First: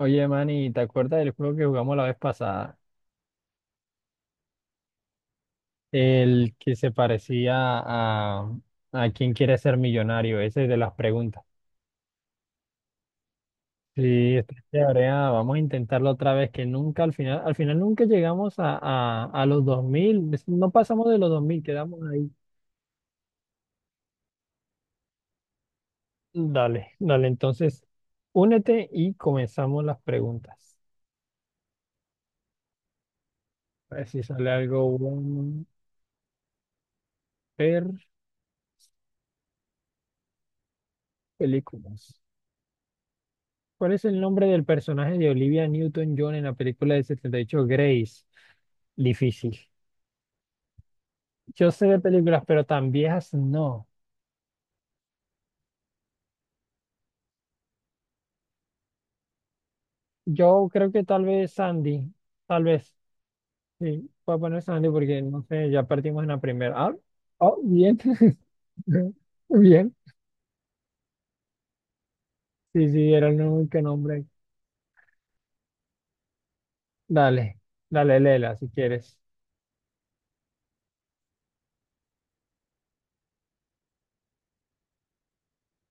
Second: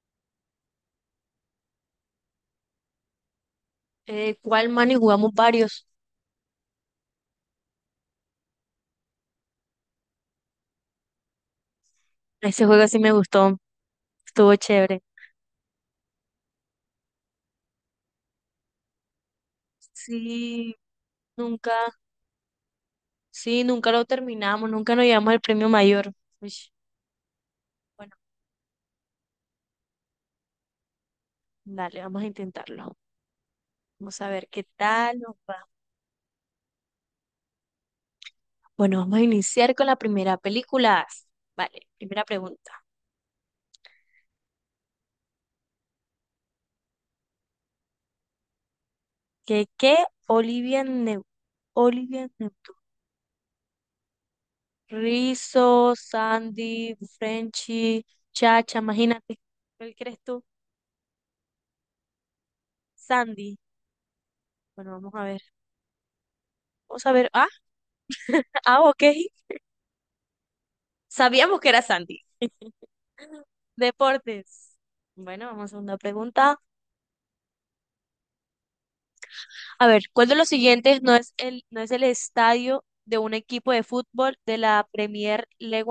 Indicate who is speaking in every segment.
Speaker 1: Oye, Manny, ¿te acuerdas del juego que jugamos la vez pasada?
Speaker 2: ¿Cuál man? Y jugamos varios.
Speaker 1: El que se parecía a quién quiere ser millonario, ese de las preguntas.
Speaker 2: Ese juego sí me gustó,
Speaker 1: Sí, está
Speaker 2: estuvo chévere.
Speaker 1: chévere, vamos a intentarlo otra vez, que nunca al final, al final nunca llegamos a los 2000, es- no
Speaker 2: Sí,
Speaker 1: pasamos de los dos mil,
Speaker 2: nunca,
Speaker 1: quedamos ahí.
Speaker 2: sí, nunca lo terminamos, nunca nos llevamos el premio mayor. Uish,
Speaker 1: Dale, entonces,
Speaker 2: bueno,
Speaker 1: únete y comenzamos las preguntas.
Speaker 2: dale, vamos a intentarlo.
Speaker 1: A ver
Speaker 2: Vamos
Speaker 1: si
Speaker 2: a
Speaker 1: sale
Speaker 2: ver qué
Speaker 1: algo
Speaker 2: tal nos
Speaker 1: bueno.
Speaker 2: va.
Speaker 1: Ver
Speaker 2: Bueno, vamos a iniciar con la primera película. Vale,
Speaker 1: películas.
Speaker 2: primera pregunta.
Speaker 1: ¿Cuál es el nombre del personaje de Olivia Newton-John en la película del 78 Grace? Difícil.
Speaker 2: ¿Qué, qué? Olivia Neu-
Speaker 1: Yo sé de
Speaker 2: Olivia
Speaker 1: películas, pero
Speaker 2: Newton.
Speaker 1: tan viejas no.
Speaker 2: Rizzo, Sandy, Frenchy, Chacha, imagínate. ¿Cuál crees tú?
Speaker 1: Yo creo que tal vez Sandy, tal vez.
Speaker 2: Sandy.
Speaker 1: Sí, voy a poner Sandy
Speaker 2: Bueno, vamos
Speaker 1: porque
Speaker 2: a ver.
Speaker 1: no sé, ya partimos en la primera.
Speaker 2: Vamos a ver. Ah,
Speaker 1: Oh, bien.
Speaker 2: ah, ok.
Speaker 1: Bien.
Speaker 2: Sabíamos que era Sandy.
Speaker 1: Sí, sí, era el único nombre.
Speaker 2: Deportes. Bueno, vamos a una pregunta.
Speaker 1: Dale, dale, Lela, si quieres.
Speaker 2: A ver, ¿cuál de los siguientes no es el estadio de un equipo de fútbol de la Premier League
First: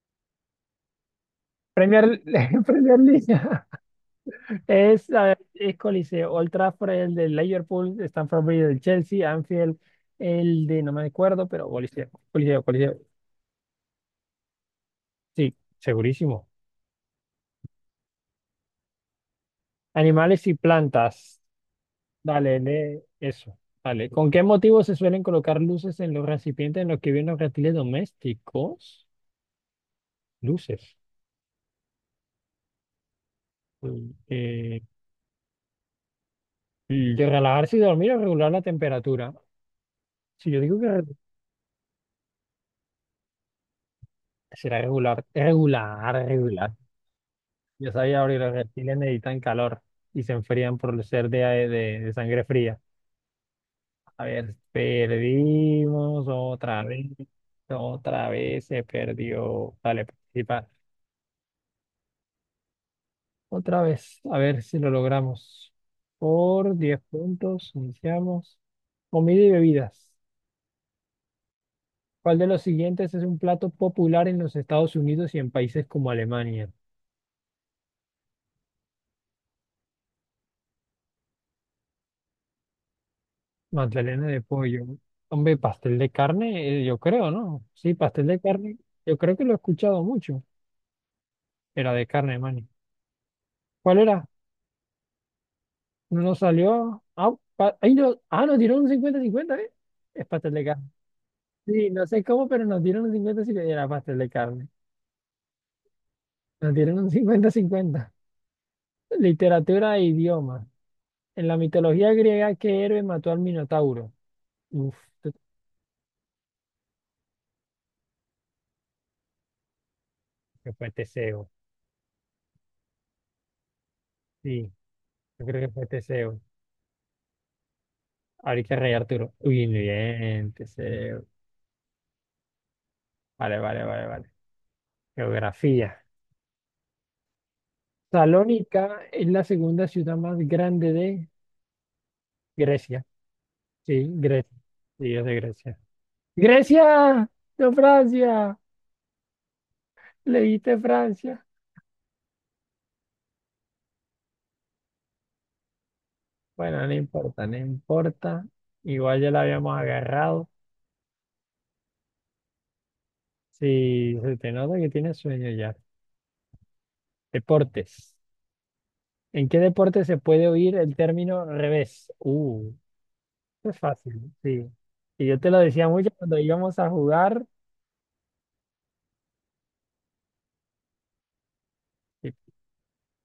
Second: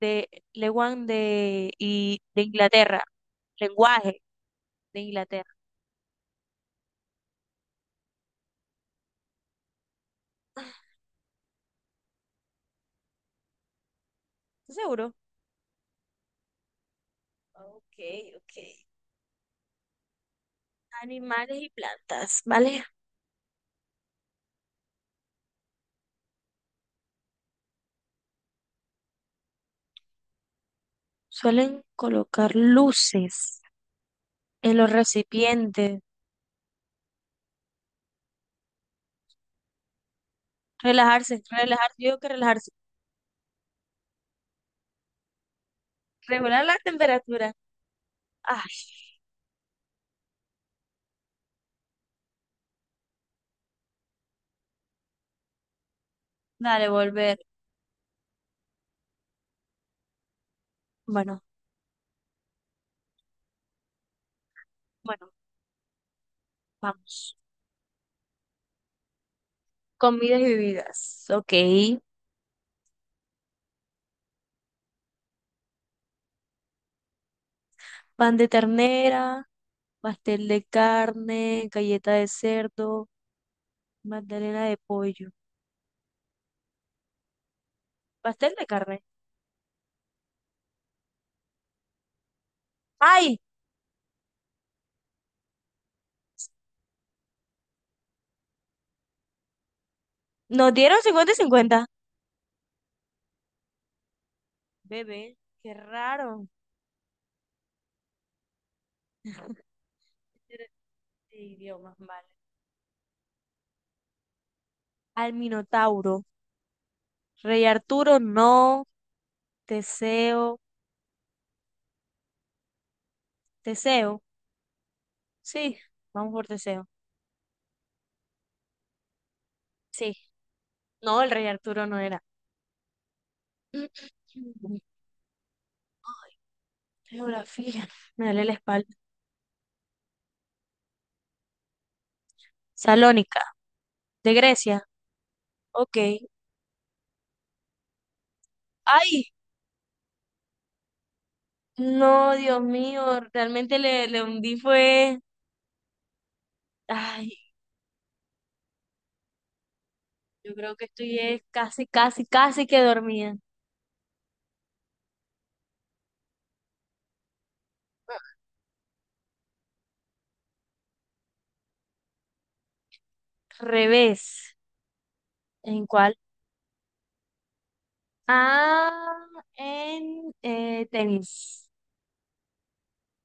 Speaker 2: de, League
Speaker 1: Premier,
Speaker 2: de
Speaker 1: Premier
Speaker 2: Inglaterra?
Speaker 1: League.
Speaker 2: Lenguaje de
Speaker 1: Es, a ver,
Speaker 2: Inglaterra.
Speaker 1: es Coliseo, Old Trafford, el de Liverpool, Stamford Bridge del Chelsea, Anfield, el de, no me acuerdo, pero Coliseo, Coliseo, Coliseo.
Speaker 2: ¿Estás seguro?
Speaker 1: Sí, segurísimo.
Speaker 2: Ok, ok.
Speaker 1: Animales y plantas.
Speaker 2: Animales y plantas,
Speaker 1: Dale,
Speaker 2: ¿vale?
Speaker 1: lee eso. Dale. ¿Con qué motivo se suelen colocar luces en los recipientes en los que viven los reptiles domésticos? Luces.
Speaker 2: Suelen colocar luces
Speaker 1: Mm,
Speaker 2: en
Speaker 1: Eh,
Speaker 2: los recipientes.
Speaker 1: de relajarse y dormir o regular la temperatura. Si yo digo que re-
Speaker 2: Relajarse, relajarse. Yo digo que relajarse.
Speaker 1: será regular, regular,
Speaker 2: Regular
Speaker 1: regular.
Speaker 2: la temperatura.
Speaker 1: Yo sabía abrir los
Speaker 2: Ay,
Speaker 1: reptiles necesitan calor y se enfrían por ser de sangre fría. A ver, perdimos
Speaker 2: dale, volver.
Speaker 1: otra vez se perdió. Dale, participar.
Speaker 2: Bueno,
Speaker 1: Otra vez, a ver si lo
Speaker 2: bueno,
Speaker 1: logramos. Por 10
Speaker 2: vamos.
Speaker 1: puntos, iniciamos. Comida y bebidas.
Speaker 2: Comidas y bebidas. Ok.
Speaker 1: ¿Cuál de los siguientes es un plato popular en los Estados Unidos y en países como Alemania?
Speaker 2: Pan de ternera, pastel de carne, galleta de cerdo,
Speaker 1: Magdalena de
Speaker 2: magdalena de
Speaker 1: pollo.
Speaker 2: pollo.
Speaker 1: Hombre, pastel de carne, yo creo, ¿no? Sí, pastel de
Speaker 2: Pastel de
Speaker 1: carne.
Speaker 2: carne.
Speaker 1: Yo creo que lo he escuchado mucho. Era de carne, mani.
Speaker 2: ¡Ay!
Speaker 1: ¿Cuál era? No nos salió. Ah, pa- ahí no, ah, nos dieron un cincuenta-cincuenta, ¿eh? Es pastel de
Speaker 2: Nos
Speaker 1: carne.
Speaker 2: dieron 50 y 50.
Speaker 1: Sí, no sé cómo, pero nos dieron un cincuenta-cincuenta. Era pastel de carne.
Speaker 2: Bebé, qué raro.
Speaker 1: Nos dieron un cincuenta-cincuenta. Literatura e idioma.
Speaker 2: De
Speaker 1: En la
Speaker 2: idiomas,
Speaker 1: mitología
Speaker 2: vale.
Speaker 1: griega, ¿qué héroe mató al Minotauro? Uf, yo
Speaker 2: Al
Speaker 1: creo
Speaker 2: Minotauro. Rey Arturo, no. Teseo.
Speaker 1: que fue Teseo.
Speaker 2: Teseo.
Speaker 1: Sí, yo creo que
Speaker 2: Sí,
Speaker 1: fue
Speaker 2: vamos
Speaker 1: Teseo.
Speaker 2: por Teseo.
Speaker 1: Ahorita Rey Arturo. Uy,
Speaker 2: Sí.
Speaker 1: bien,
Speaker 2: No,
Speaker 1: Teseo.
Speaker 2: el Rey Arturo no era.
Speaker 1: Vale, vale, vale,
Speaker 2: Ay,
Speaker 1: vale. Geografía.
Speaker 2: geografía. Me duele la espalda.
Speaker 1: Salónica es la segunda ciudad más grande de Grecia.
Speaker 2: Salónica,
Speaker 1: Sí,
Speaker 2: de
Speaker 1: Grecia.
Speaker 2: Grecia.
Speaker 1: Sí, es de Grecia.
Speaker 2: Ok.
Speaker 1: Grecia, no Francia.
Speaker 2: Ay,
Speaker 1: Leíste Francia.
Speaker 2: no, Dios mío, realmente le hundí fue.
Speaker 1: Bueno, no
Speaker 2: Ay,
Speaker 1: importa, no importa. Igual ya la habíamos agarrado.
Speaker 2: yo creo que estoy es casi, casi, casi que dormía.
Speaker 1: Sí, se te nota que tienes sueño ya. Deportes. ¿En qué deporte se puede oír el término revés? Esto es fácil,
Speaker 2: Revés.
Speaker 1: sí. Y yo te lo
Speaker 2: ¿En
Speaker 1: decía mucho
Speaker 2: cuál?
Speaker 1: cuando íbamos a jugar.
Speaker 2: Ah, en tenis.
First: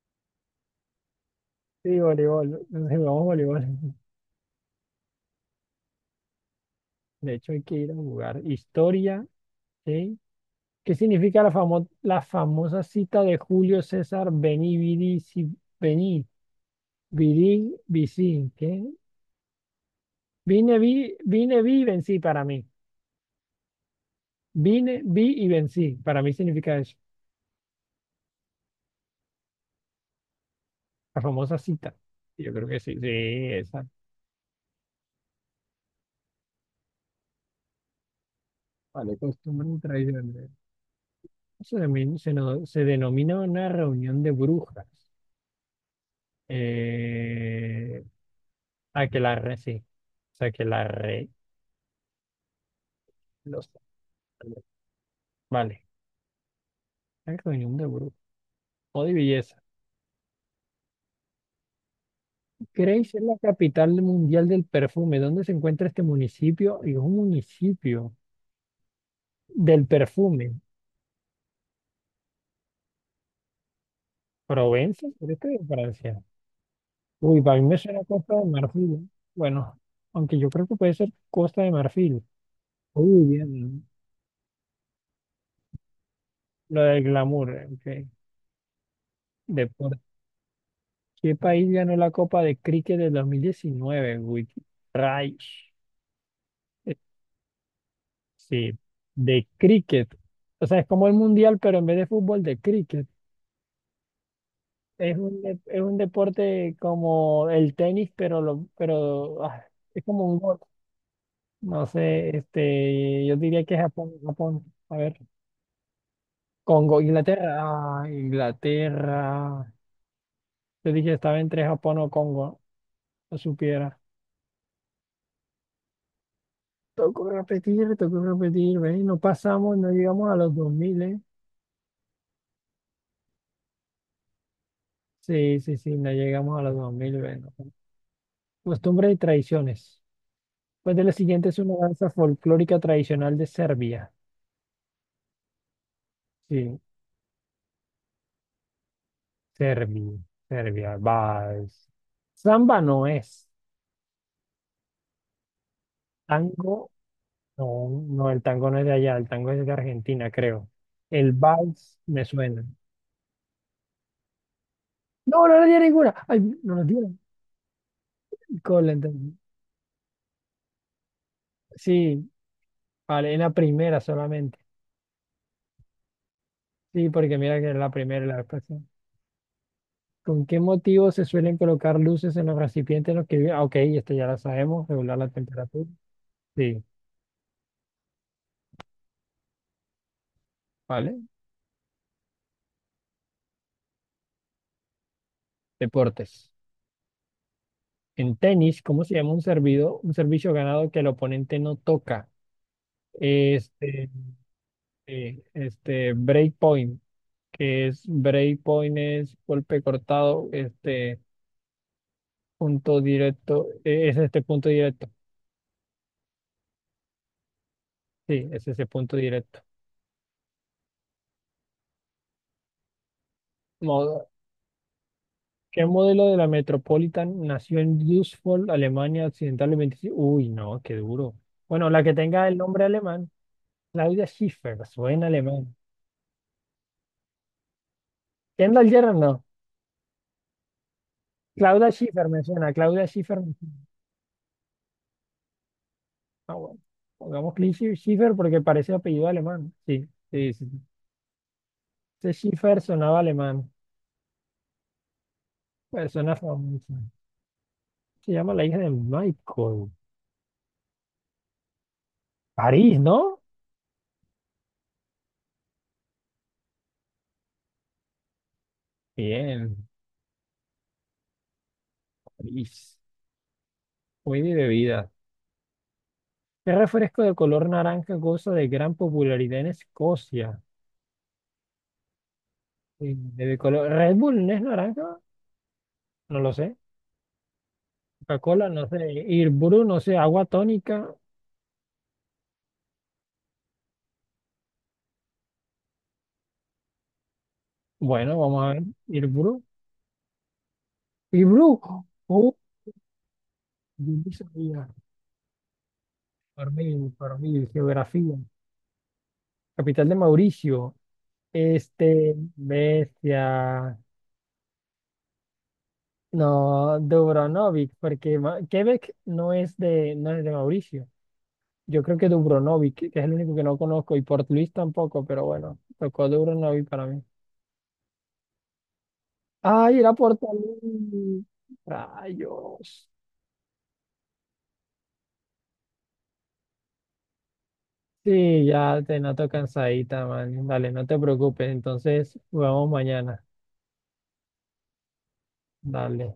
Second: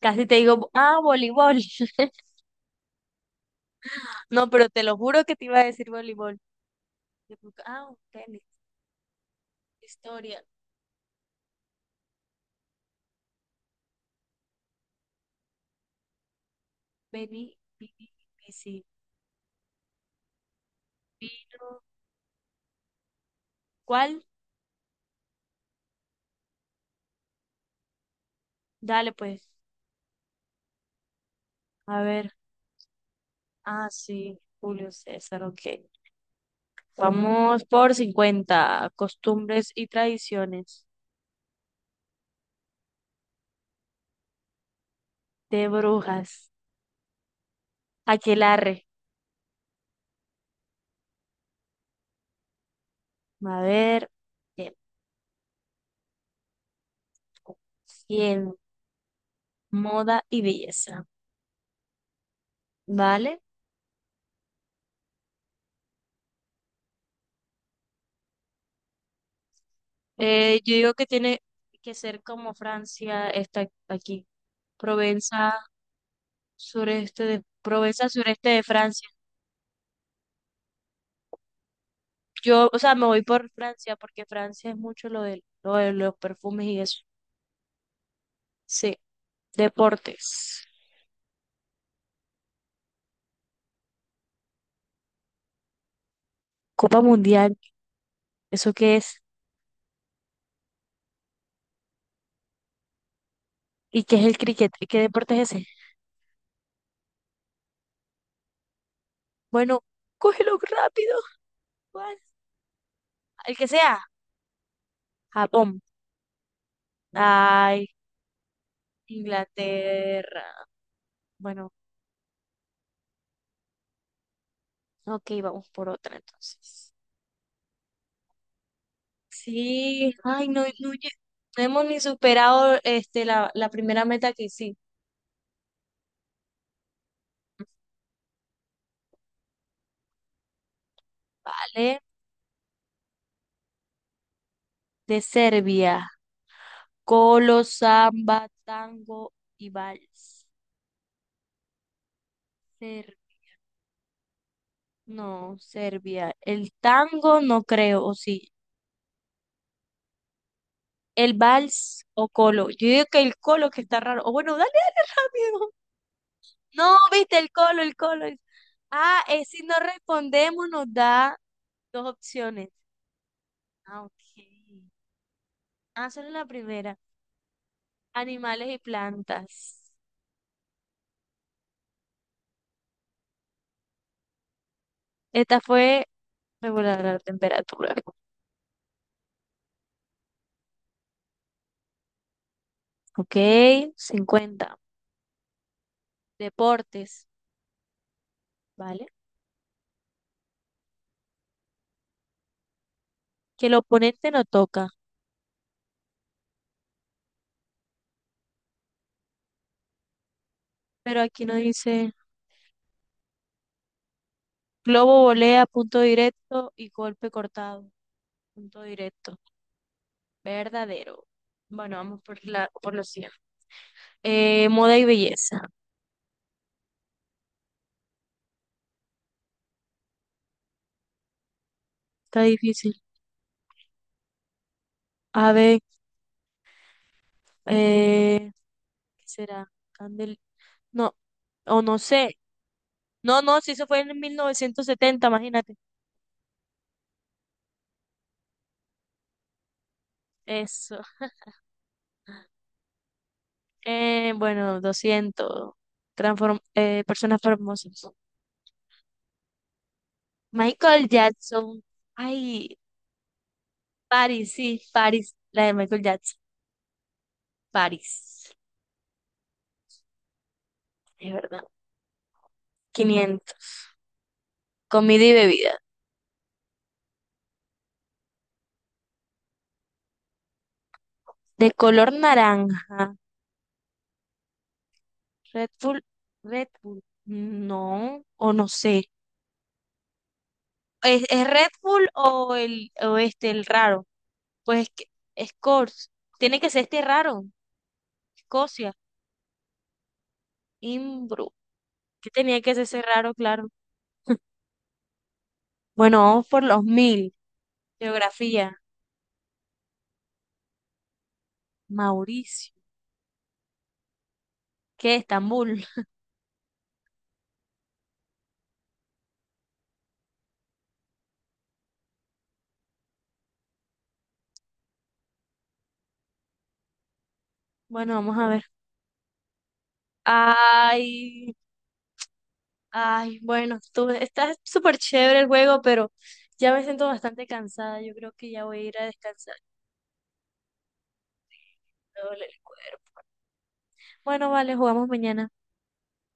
Speaker 2: Casi te digo, ah, voleibol.
Speaker 1: Sí, voleibol. Entonces jugamos voleibol.
Speaker 2: No, pero te lo juro que te iba a decir voleibol.
Speaker 1: De
Speaker 2: Yo
Speaker 1: hecho,
Speaker 2: como
Speaker 1: hay
Speaker 2: que,
Speaker 1: que
Speaker 2: ah,
Speaker 1: ir a jugar.
Speaker 2: tenis.
Speaker 1: Historia, ¿sí?
Speaker 2: Historia.
Speaker 1: ¿Qué significa la famosa cita de Julio César Veni, vidi, si, vení,
Speaker 2: Vení,
Speaker 1: vidi,
Speaker 2: vini,
Speaker 1: vici?
Speaker 2: vici.
Speaker 1: ¿Qué? Vine, vi y vencí para mí.
Speaker 2: ¿Cuál?
Speaker 1: Vine, vi y vencí. Para mí significa eso.
Speaker 2: Dale, pues.
Speaker 1: La famosa cita.
Speaker 2: A ver.
Speaker 1: Yo creo que sí, sí, esa.
Speaker 2: Ah, sí, Julio César, ok. Vamos por 50.
Speaker 1: Vale, costumbre
Speaker 2: Costumbres
Speaker 1: y
Speaker 2: y
Speaker 1: tradición.
Speaker 2: tradiciones
Speaker 1: Se, denomin- se, no- se denomina una reunión de brujas.
Speaker 2: de brujas.
Speaker 1: Eh,
Speaker 2: Aquelarre.
Speaker 1: Aquelarre, sí. O sea Aquelarre.
Speaker 2: A
Speaker 1: Los
Speaker 2: ver. Tiempo,
Speaker 1: Vale. La reunión de grupo
Speaker 2: cielo.
Speaker 1: o de belleza.
Speaker 2: Moda y belleza.
Speaker 1: Grace es la
Speaker 2: ¿Vale?
Speaker 1: capital mundial del perfume. ¿Dónde se encuentra este municipio? Y es un municipio del perfume.
Speaker 2: Yo digo que tiene que ser como Francia está aquí.
Speaker 1: ¿Provenza? ¿Pero esto
Speaker 2: Provenza,
Speaker 1: es de Francia? Uy, para mí me suena
Speaker 2: Provenza,
Speaker 1: Costa de
Speaker 2: sureste de
Speaker 1: Marfil,
Speaker 2: Francia.
Speaker 1: ¿eh? Bueno, aunque yo creo que puede ser Costa de Marfil.
Speaker 2: Yo, o sea, me voy
Speaker 1: Uy,
Speaker 2: por
Speaker 1: bien, ¿no?
Speaker 2: Francia porque Francia es mucho lo de los perfumes y
Speaker 1: Lo
Speaker 2: eso.
Speaker 1: del glamour, ok.
Speaker 2: Sí,
Speaker 1: Deporte.
Speaker 2: deportes.
Speaker 1: ¿Qué país ganó la Copa de Cricket del 2019 Wiki? Rayos.
Speaker 2: Copa Mundial,
Speaker 1: Sí,
Speaker 2: ¿eso qué es?
Speaker 1: de cricket. O sea, es como el mundial, pero en vez de fútbol, de cricket.
Speaker 2: ¿Y qué es el cricket? ¿Qué
Speaker 1: Es
Speaker 2: deporte
Speaker 1: un,
Speaker 2: es
Speaker 1: de-
Speaker 2: ese?
Speaker 1: es un deporte como el tenis, pero, lo, pero
Speaker 2: Bueno,
Speaker 1: es como un
Speaker 2: cógelo
Speaker 1: golf.
Speaker 2: rápido.
Speaker 1: No
Speaker 2: Juan.
Speaker 1: sé, este, yo
Speaker 2: El
Speaker 1: diría
Speaker 2: que
Speaker 1: que es
Speaker 2: sea.
Speaker 1: Japón, Japón. A ver,
Speaker 2: Japón.
Speaker 1: Congo, Inglaterra.
Speaker 2: Ay,
Speaker 1: Ah, Inglaterra.
Speaker 2: Inglaterra.
Speaker 1: Yo dije estaba entre
Speaker 2: Bueno,
Speaker 1: Japón o Congo, no supiera.
Speaker 2: ok, vamos por otra entonces.
Speaker 1: Tocó repetir, ven, no pasamos, no
Speaker 2: Sí,
Speaker 1: llegamos a
Speaker 2: ay,
Speaker 1: los
Speaker 2: no, no,
Speaker 1: 2000, ¿eh?
Speaker 2: no hemos ni superado este, la primera meta que sí.
Speaker 1: Sí, sí, sí, no llegamos a los 2000, ven. Costumbres y tradiciones. Pues de la siguiente es una
Speaker 2: ¿Vale?
Speaker 1: danza folclórica tradicional de Serbia.
Speaker 2: De Serbia.
Speaker 1: Sí,
Speaker 2: Colo, samba, tango y
Speaker 1: Serbia,
Speaker 2: vals.
Speaker 1: Serbia, vals. Samba no es.
Speaker 2: No, Serbia. El
Speaker 1: Tango,
Speaker 2: tango no
Speaker 1: no,
Speaker 2: creo, o
Speaker 1: no, el
Speaker 2: sí.
Speaker 1: tango no es de allá, el tango es de Argentina, creo. El
Speaker 2: El
Speaker 1: vals
Speaker 2: vals
Speaker 1: me
Speaker 2: o
Speaker 1: suena.
Speaker 2: colo. Yo digo que el colo que está raro. O bueno, dale, dale
Speaker 1: No, no le
Speaker 2: rápido.
Speaker 1: di ninguna. Ay, no nos
Speaker 2: No,
Speaker 1: dieron.
Speaker 2: viste, el colo, el colo.
Speaker 1: Con la
Speaker 2: Ah,
Speaker 1: entendí.
Speaker 2: es si no respondemos nos da dos
Speaker 1: Sí,
Speaker 2: opciones.
Speaker 1: vale, en la primera
Speaker 2: Ah, ok.
Speaker 1: solamente.
Speaker 2: Ah, solo la primera.
Speaker 1: Sí, porque mira que es la primera y la después,
Speaker 2: Animales
Speaker 1: sí.
Speaker 2: y plantas.
Speaker 1: ¿Con qué motivo se suelen colocar luces en los recipientes en los que viven? Ah, ok, esto ya lo sabemos, regular la
Speaker 2: Esta
Speaker 1: temperatura.
Speaker 2: fue
Speaker 1: Sí,
Speaker 2: regular la temperatura.
Speaker 1: vale.
Speaker 2: Ok, 50.
Speaker 1: Deportes.
Speaker 2: Deportes,
Speaker 1: En tenis, ¿cómo
Speaker 2: ¿vale?
Speaker 1: se llama un servido, un servicio ganado que el oponente no toca?
Speaker 2: Que el
Speaker 1: Este,
Speaker 2: oponente no toca,
Speaker 1: este, break point, que es break point es golpe cortado, este
Speaker 2: pero aquí no dice.
Speaker 1: punto directo, es este punto directo.
Speaker 2: Globo, volea, punto directo y golpe cortado,
Speaker 1: Sí, es
Speaker 2: punto
Speaker 1: ese punto
Speaker 2: directo.
Speaker 1: directo.
Speaker 2: Verdadero. Bueno, vamos por por los 100.
Speaker 1: Modo-
Speaker 2: Moda y belleza.
Speaker 1: ¿qué modelo de la Metropolitan nació en Düsseldorf, Alemania Occidental el 25? Uy, no, qué duro. Bueno, la que
Speaker 2: Está
Speaker 1: tenga el nombre
Speaker 2: difícil.
Speaker 1: alemán, Claudia Schiffer, suena
Speaker 2: A
Speaker 1: alemán.
Speaker 2: ver, eh,
Speaker 1: Kendall Jenner,
Speaker 2: ¿qué
Speaker 1: no.
Speaker 2: será? Candel. No, o
Speaker 1: Claudia
Speaker 2: no
Speaker 1: Schiffer
Speaker 2: sé.
Speaker 1: me suena, Claudia Schiffer
Speaker 2: No,
Speaker 1: me
Speaker 2: no, si
Speaker 1: suena.
Speaker 2: eso fue en 1970, imagínate.
Speaker 1: Ah, bueno. Pongamos Cli- Schiffer porque parece apellido alemán. Sí, sí, sí.
Speaker 2: Eso.
Speaker 1: Ese Schiffer sonaba alemán.
Speaker 2: Bueno, 200.
Speaker 1: Persona
Speaker 2: Transform
Speaker 1: famosa.
Speaker 2: Personas famosas.
Speaker 1: Se llama la hija de Michael.
Speaker 2: Michael Jackson. Ay,
Speaker 1: París, ¿no?
Speaker 2: Paris, sí, Paris. La de Michael Jackson. Paris.
Speaker 1: Bien,
Speaker 2: Es verdad.
Speaker 1: París.
Speaker 2: 500.
Speaker 1: Muy de bebida.
Speaker 2: Comida y bebida.
Speaker 1: ¿Qué refresco de color naranja goza de gran popularidad en Escocia?
Speaker 2: De color naranja.
Speaker 1: De color... ¿Red Bull no es naranja?
Speaker 2: Red Bull.
Speaker 1: No lo
Speaker 2: Red
Speaker 1: sé.
Speaker 2: Bull. No, o
Speaker 1: Coca-Cola,
Speaker 2: no
Speaker 1: no
Speaker 2: sé.
Speaker 1: sé. Irbru, no sé. Agua tónica.
Speaker 2: Es Red Bull o el o este, el raro? Pues es que Scores. Tiene que ser este raro.
Speaker 1: Bueno, vamos a ver.
Speaker 2: Escocia.
Speaker 1: Irbru.
Speaker 2: Imbro.
Speaker 1: Irbru.
Speaker 2: Que tenía que ser ese raro, claro.
Speaker 1: Yo no sabía,
Speaker 2: Bueno, vamos por los 1000.
Speaker 1: por mí, geografía.
Speaker 2: Geografía.
Speaker 1: Capital de Mauricio, este,
Speaker 2: Mauricio.
Speaker 1: bestia,
Speaker 2: ¿Qué? Estambul.
Speaker 1: no, Dubrovnik, porque Ma- Quebec no es de, no es de Mauricio. Yo creo que Dubrovnik, que es el único que no conozco, y Port Louis tampoco, pero bueno, tocó Dubrovnik para mí.
Speaker 2: Bueno, vamos a ver.
Speaker 1: Ay, era Port Louis.
Speaker 2: Ay,
Speaker 1: Rayos.
Speaker 2: ay, bueno, tú, está súper chévere el juego, pero ya me siento bastante cansada. Yo creo que
Speaker 1: Sí,
Speaker 2: ya voy a ir
Speaker 1: ya
Speaker 2: a
Speaker 1: te noto
Speaker 2: descansar.
Speaker 1: cansadita, man. Dale, no te preocupes.
Speaker 2: Me
Speaker 1: Entonces,
Speaker 2: duele el
Speaker 1: jugamos
Speaker 2: cuerpo.
Speaker 1: mañana.
Speaker 2: Bueno, vale, jugamos mañana.
Speaker 1: Dale.